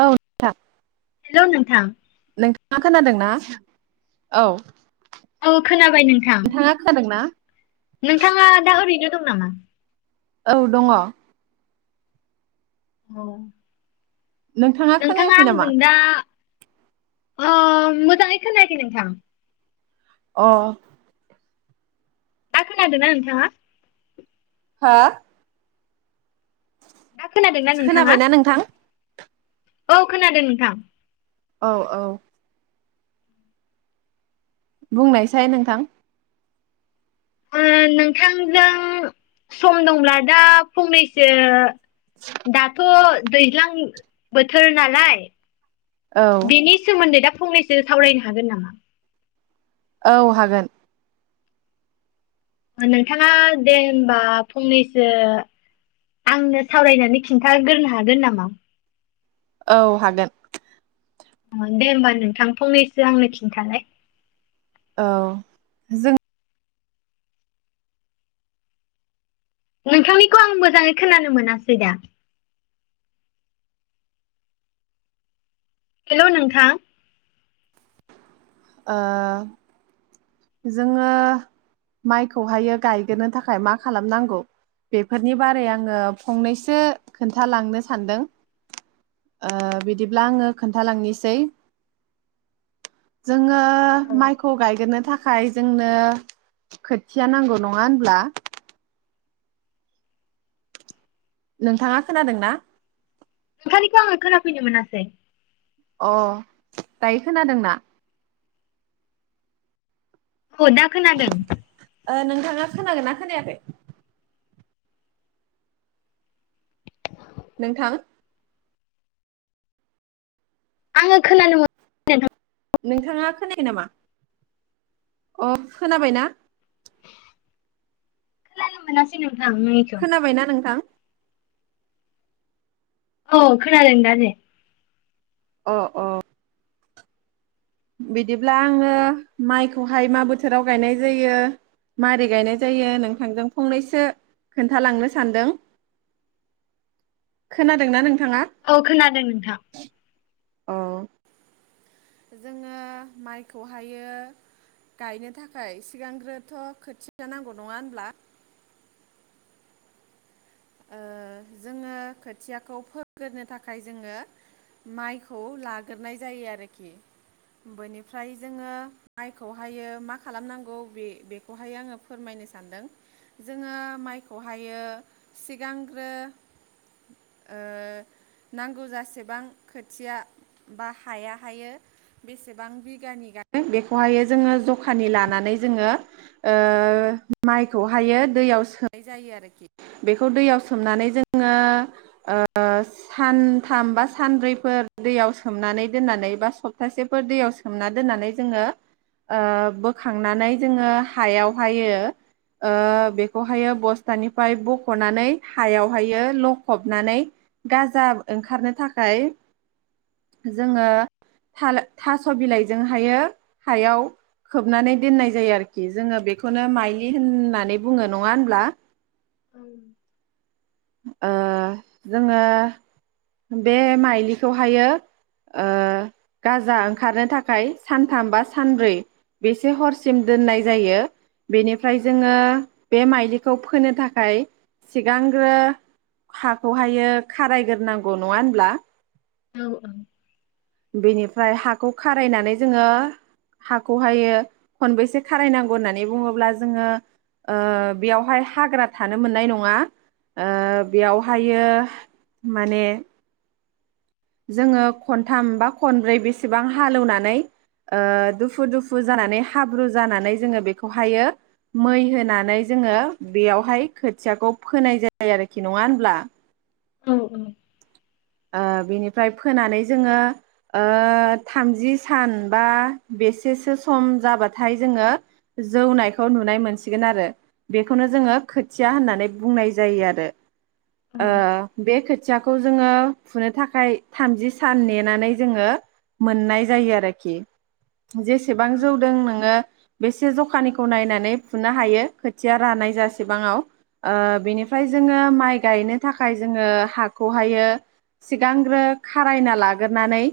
औ नोंथां। हेल' नोंथां नोंथांङा खोनादोंना? औ। औ खोनाबाय नोंथां। नोंथाङा खोनादों ना नोंथांङा दा ओरैनो दं नामा? औ दंङ'। औ। नोंथाङा नोंथांङा खोनायाखै नामा आंजों दा अ मोजांङै खोनायाखै नोंथां। अ। दा खोनादोंना नोंथांङा? हा? दा खोनादोंना नोंथाङा खोनाबायना नोंथां? औ खोनादों नोंथां। औ औ। बुंनायसाय नोंथां। ओम नोंथांजों सम दंब्ला दा फंनैसो दाथ' दैज्लां बोथोर नालाय। औ बेनि सोमोन्दै दा फंनैसो सावरायनो हागोन नामा? औ हागोन। नोंथाङा दे होमबा फंनैसो आंनो सावरायनानै खिन्थागोरनो हागोन नामा? औ हागोन। दे होमबा नोंथां फंनैसो आंनो खिन्थानाय। औ जों नोंथांनिखौ आं मोजाङै खोनानो मोनासै दा। हेलौ नोंथां। ओ जोङो माइखौहायो गायग्रोनो थाखाय मा खालामनांगौ बेफोरनि बारै आङो फंनैसो खोन्थालांनो सानदों ओ बिदिब्ला आङो खोन्थालांनोसै। जोङो माइखौ गायगोरनो थाखाय खाय जोंनो खोथिया नांगौ नङा होनब्ला? नोंथाङा खोनादों ना? नोंथांनिखौ आङो खोनाफैनो मोनासै। अ दायो खोनादोंना? औ दा खोनादों। ओ नोंथाङा खोनागोन ना खोनायाखै? [inaudible] नोंथां आङो खोनानो मोन [unintelligible] नोंथाङा खोनाया [unintelligible] नामा? अ खोनाबाय ना? [inaudible] खोनानो मोनासै नों खोनाबायना नोंथां? औ खोनादों दा ने। अ अ बिदिब्ला आङो माइखोहाय मा बोथोराव गायनाय जायो मारै गायनाय जायो नोंथांजों फंनैसो खोन्थालांनो सानदों खोनादोंना नों औ खोनादों नोंथां। अ जोङो माइखौहायो गायनो थाखाय सिगांग्रोथ' खोथिया नांगौ नङा होनब्ला? ओ जोङो खोथियाखौ फोगोरनो थाखाय जोङो माइखौ लाग्रोनाय जायो आरोखि बेनिफ्राय जोङो माइखौहायो मा खालामनांगौ बे बेखौहाय आङो फोरमायनो सानदों जोङो माइखौहायो सिगांग्रो ओ नांगौ जासेबां खोथिया बा हाया हायो बेसेबां बिगानि गायगोन बेखौहायो जोङो जखानि लानानै जोङो ओ माइखौहायो दैयाव सोमनाय जायो आरोखि। बेखौ दैयाव सोमनानै जोङो ओ सानथाम बा सानब्रैफोर दैयाव सोमनानै दोननानै बा सप्तासेफोर दैयाव सोमना दोननानै जोङो ओ बोखांनानै जोङो हायावहायो ओ बेखौहायो बस्थानिफ्राय बख ख'नानै हायावहायो लखबनानै गाजा ओंखारनो थाखाय जोङो थाले थास' बिलाइजोंहायो हायाव खोबनानै दोननाय जायो आरोखि जोङो बेखौनो माइलि होननानै बुङो नङा होनब्ला? औ ओ जोङो बे माइलिखौहायो ओ गाजा ओंखारनो थाखाय सानथाम बा सानब्रै बेसे हरसिम दोननाय जायो बेनिफ्राय जोङो बे माइलिखौ फोनो थाखाय सिगांग्रो हाखौहायो खारायग्रोनांगौ नङा होनब्ला? औ औ बेनिफ्राय हाखौ खारायनानै जोङो हाखौहायो खनबेसे खारायनांगौ होननानै बुङोब्ला जोङो ओ बेयावहाय हाग्रा थानो मोननाय नङा ओ बेयावहायो माने जोङो खनथाम बा खनब्रै बेसेबां हालौवनानै ओ दुफु दुफु जानानै हाब्रु जानानै जोङो बेखौहायो मै होनानै जोङो बेयावहाय खोथियाखौ फोनाय जायो आरोखि नङा होनब्ला? औ ओ बेनिफ्राय फोनानै जोङो ओ थामजि सान बा बेसेसो सम जाबाथाय जोङो जौनायखौ नुनाय मोनसिगोन आरो बेखौनो जोङो खोथिया होननानै बुंनाय जायो आरो औ ओ बे खो थियाखौ जोङो फुनो थाखाय थामजि सान नेनानै जोङो मोननाय जायो आरोखि‌। जेसेबां जौदों नोङो बेसे जखानिखौ नायनानै फुनो हायो खोथिया रानाय जासेबाङाव ओ बिनिफ्राय जोङो माइ गायनो थाखाय जोङो हाखौहायो सिगांग्रो खारायना लाग्रानै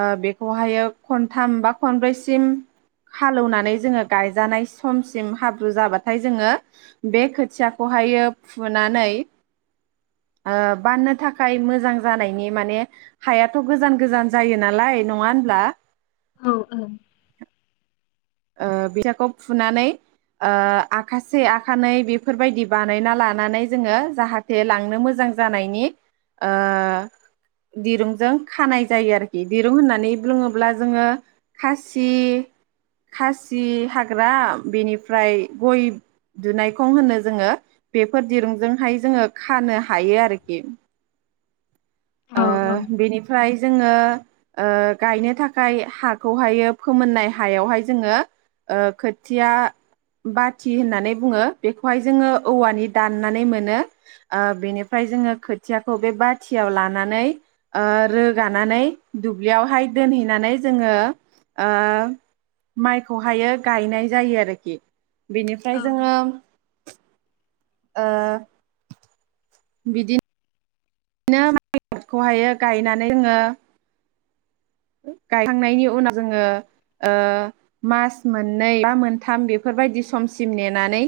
ओ बेखौहायो खनथाम बा खनब्रैसिम हालौनानै जोङो गायजानाय समसिम हाब्रु जाबाथाय जोङो बे खोथियाखौहायो फुनानै ओ बाननो थाखाय मोजां जानायनि माने हायाथ गोजान गोजान जायो नालाय नङा होनब्ला? औ औ ओ [unintelligible] याखौ फुनानै ओ आखासे आखानै बेफोरबायदि बानायना लानानै जोङो जाहाथे लांनो मोजां जानायनि ओ दिरुंजों खानाय जायो आरोखि दिरुं होननानै बुङोब्ला जोङो खासि खासि हाग्रा बेनिफ्राय गय दुनायखं होनो जोङो बेफोर दिरुंजोंहाय जोङो खानो हायो आरोखि। औ ओ बेनिफ्राय जोङो ओ गायनो थाखाय हाखौहायो फोमोननाय हायावहाय जोङो ओ खोथिया बाथि होननानै बुङो बेखौहाय जोङो औवानि दाननानै मोनो ओ बेनिफ्राय जोङो खोथियाखौ बे बाथियाव ला नानै ओ रोगानानै दुब्लियावहाय दोनहैनानै जोङो ओ माइखौहायो गायनाय जायो आरोखि। औ बेनिफ्राय जोङो ओ बिदि दिनो माइखौहायो गायनानै जोङो गायखांनायनि उनाव जोङो ओ मास मोननै बा मोनथाम बेफोरबायदि समसिम नेनानै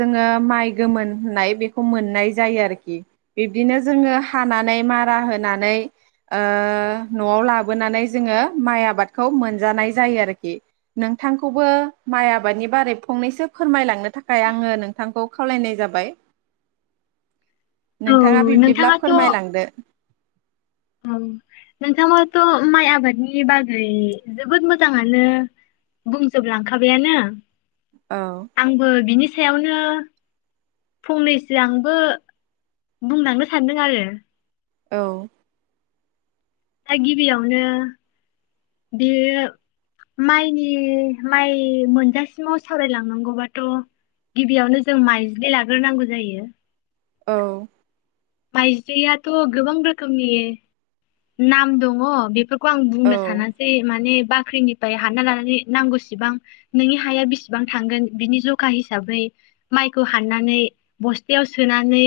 जोङो माइ गोमोननाय होननाय बेखौ मोननाय जायो आरोखि बिब्दिनो जोङो हानानै मारा होनानै ओ न'आव लाबोनानै जोङो माइ आबादखौ मोनजानाय जायो आरोखि नोंथांखौबो माइ आबादनि बारै फंनैसो फोरमायलांनो थाखाय आङो नोंथांखौ खावलायनाय जाबाय। औ नोंथाङा बिब्दिब्ला नोंथाङाथ' फोरमायलांदो। औ नोंथाङाथ' माइ आबादनि बागै जोबोद मोजाङानो बुंजोब लांखाबायानो। औ आंबो बिनि सायावनो फंनैसो आंबो बुंलांनो सानदों आरो। औ। दा गिबियावनो बे माइनि माइ मोनजासिमाव सावरायलांनांगौबाथ' गिबियावनो जों माइज्लि लाग्रोनांगौ जायो। औ। माइज्लियाथ' गोबां रोखोमनि नाम दङ बेफोर खौ आं औ बुंनो सानासै माने बाख्रिनिफ्राय हानना लानानै नांगौसेबां नोंनि हाया बेसेबां थांगोन बिनि जखा हिसाबै माइखौ हाननानै बस्थायाव सोनानै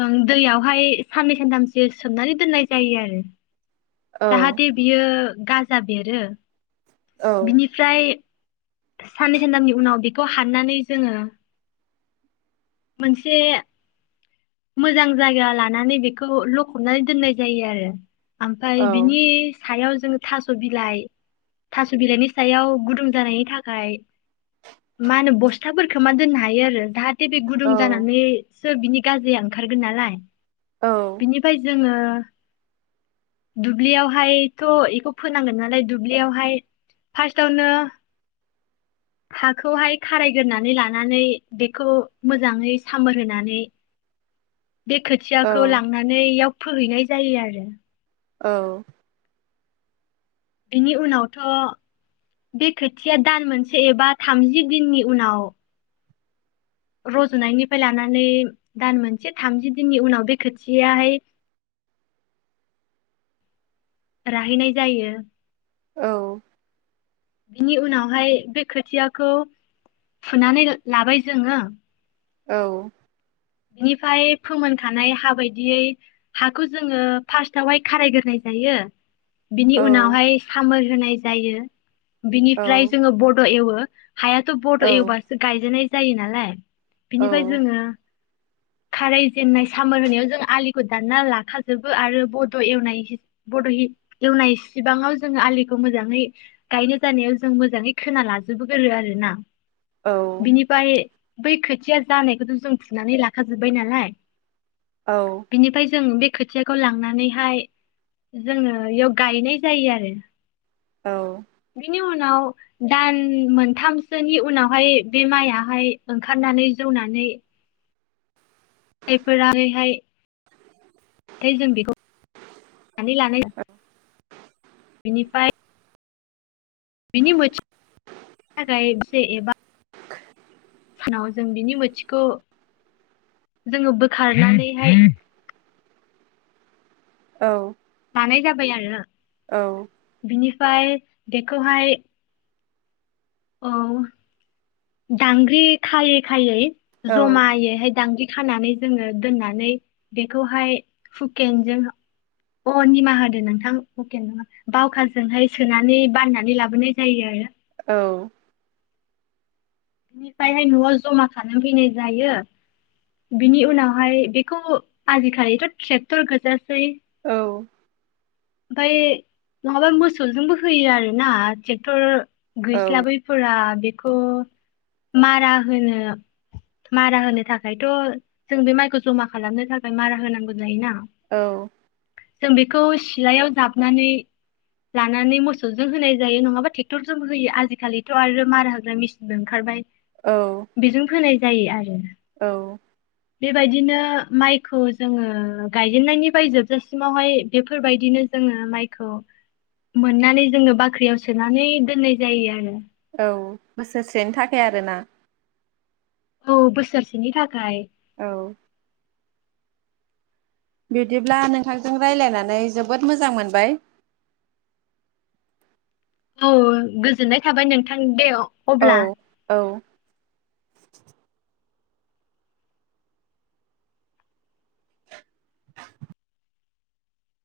ओम दैयावहाय साननै सानथामसो सोमनानै दोननाय जायो आरो औ जाहाथे बेयो गाजा बेरो औ बिनिफ्राय साननै सानथामनि उनाव बेखौ हाननानै जोङो मोनसे मोजां जायगा लानानै बेखौ लखबनानै दोननाय जायो आरो। ओमफ्राय औ बिनि सायाव जोङो थास' बिलाइ थास' बिलाइनि सायाव गुदुं जानायनि थाखाय मा होनो बस्थाफोरफोरखौ खोबना दोननो हायो आरो जाहाथे बे गुदुं औ जानानै सो बिनि गाज्रिया ओंखारगोन नालाय। औ बिनिफ्राय जोङो दुब्लियावहायथ' इखौ फोनांगोन नालाय, दुब्लियावहाय फार्स्टआवनो हाखौहाय खारायग्रोनानै लानानै बेखौ मोजाङै सामोर होनानै बे औ खोथियाखौ लांनानै इयाव फोहैनाय जायो आरो औ। बिनि उनावथ' बे खोथिया दान मोनसे एबा थामजि दिननि उनाव रज'नायनिफ्राय लानानै दान मोनसे थामजि दिननि उनाव बे खोथियाहाय राहैनाय जायो। औ। बिनि उनावहाय बे खोथियाखौ फुनानै लाबाय जोङो। औ। बिनिफ्राय फोमोनखानाय हा बायदियै हाखौ जोङो फार्स्टावहाय खारायग्रोनाय जायो। बिनि औ उनावहाय सामोर होनाय जायो। बिनिफ्राय जोङो बर एउवो। [unintelligible] हायाथ बड‌ एवबासो गायजानाय जायो नालाय। बिनिफ्राय जोंङो खाराय जेननाय सामार होनायाव जों आलिखौ दानना लाखाजोबो आरो बड एवनाय बड एवनाय सिबाङाव जोंङो आलिखौ मोजाङै गायनो जानायाव जों मोजाङै खोना लाजोबो गोरो आर ना। बिनिफ्राय बै खोथिया जानायखौथ जों थुनानै ला लाखाजोब्बाय नालाय। बेनिफ्राय जों बे खोथियाखौ लांनानैहाय जोंङो बेयाव गायनाय जायो आरो औ बिनि उनाव दान मोनथामसोनि उनावहाय बे माइयाहाय ओंखारनानै जौनानै जायफोरहाय जों बेखौ जान लानानै बिनिफ्राय। बिनि मोनोसे एबा। नाव जों बिनि मोनसेखौ जोंङो बोखारनानैहाय। औ। [unintelligible] जाबाय आरो बिनिफ्राय। बेखौ हाय। औ दांग्रि खायै खायै। जमायै हाय दांग्रि। खानानै जोंङो दोननानै बेखौहाय हुकेनजों अ निमाहा होदो नोंथां हुखेनजों नंङा बावखाजोंहाय सोनानै बाननानै लाबोनाय जायो आरो। औ। बेनिफ्रायहाय नआव जमा खालाम फैनाय जायो बिनि उनावहाय बेखौ आजिखालिथ' ट्रेक्टर गोजासै। औ। ओमफफ्राय नङाबा मोसौजोंबो होयो आर ना ट्रेक्टर। गैस्लाबैफोरा बेखौ। मारा होनो मारा होनो थाखायथ जों बे माइखौ जमा खालामनो थाखाय मारा होनांगौ जायोना। औ। जों बेखौ। सिलायाव जाबनानै लानानै मोसौजों होनाय जायो नंङाबा ट्रेक्टरजोंबो होयो आजिखालिथ आरो मारा होग्रा मेसिनबो ओंखारबाय। औ बेजों फोनाय। जायो आरो। औ। बेबायदिनो माइखौ जोंङो गायजेननायनि बाय जोबजासिमावहाय बेफोरबायदि। बिदिनो जोंङो माइखौ मोननानै जोंङो बाख्रियाव सोनानै दोननाय जायो आरो। औ बोसोरसेनि थाखाय आरोना। औ बोसोरसेनि थाखाय। औ । बिदिब्ला नोंथांजों रायज्लायनानै जोबोद मोजां मोनबाय । औ गोजोननाय थाबाय नोंथां दे । औ औ । [inaudible] [inaudible]